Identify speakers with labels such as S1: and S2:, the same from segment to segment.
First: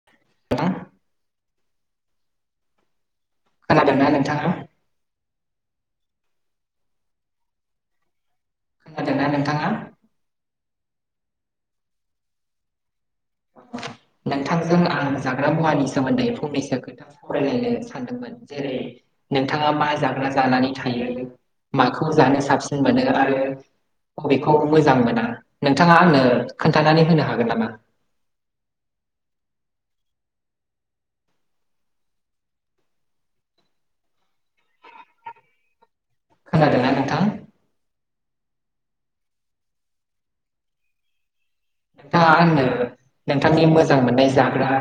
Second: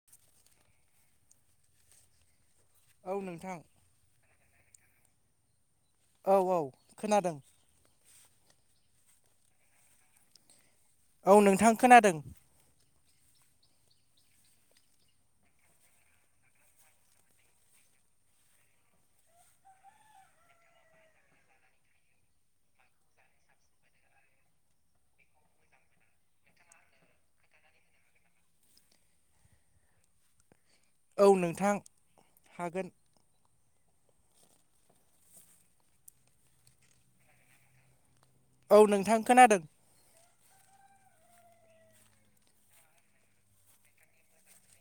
S1: [unintelligible]
S2: औ नोंथां।
S1: खोनादोंना नोंथाङा?
S2: औ औ खोनादों।
S1: खोनादोंना नोंथाङा?
S2: औ नोंथां खोनादों।
S1: नोंथांजों आं जाग्रा मुवानि सोमोन्दै फंनैसो खोथा फरायलायनो सानदोंमोन जेरै नोंथाङा मा जाग्रा जानानै थायो। माखौ जानो साबसिन मोनो आरो अबेेखौ मोजां मोना नोंथाङा आंनो खोन्थानानै होनो हागोन नामा?
S2: औ नोंथां हागोन।
S1: खोनादोंना नोंथां?
S2: औ नोंथां खोनादों।
S1: नोंथाङा आंनो नोंथांनि मोजां मोननाय जाग्रा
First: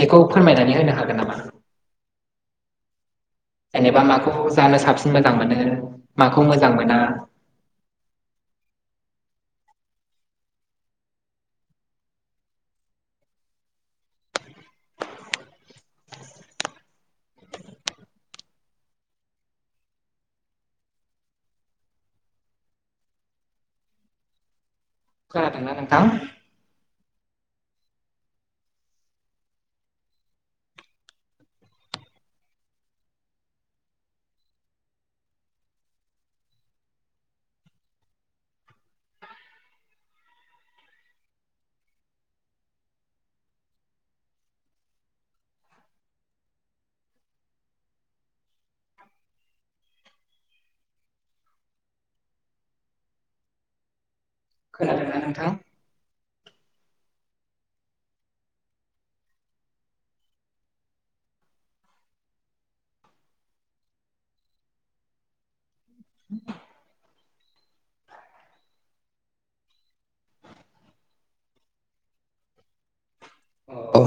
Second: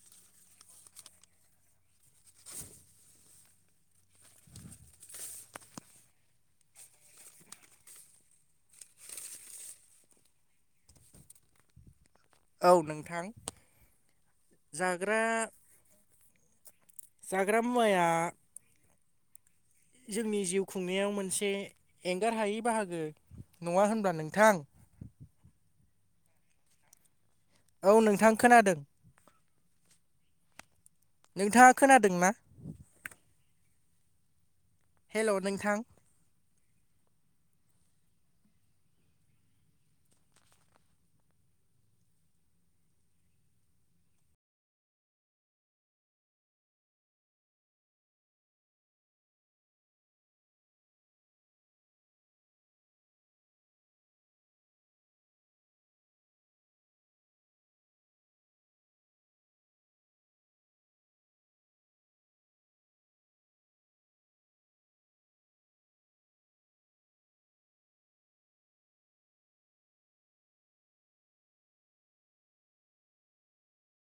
S1: बेखौ फोरमायनानै होनो हागोन नामा? जेनेबा माखौ जानो साबसिन मोजां मोनो माखौ मोजां मोना
S2: औ नोंथां जाग्रा जाग्रा मुवाया जोंनि जिउ खुंनायाव मोनसे एंगार हायै बाहागो नङा होनबा नोंथां?
S1: खोनादोंना नोंथां?
S2: औ नोंथां खोनादों। नोंथाङा खोनादोंना? हेल' नोंथां
S1: खोनादोंना नोंथां? अ'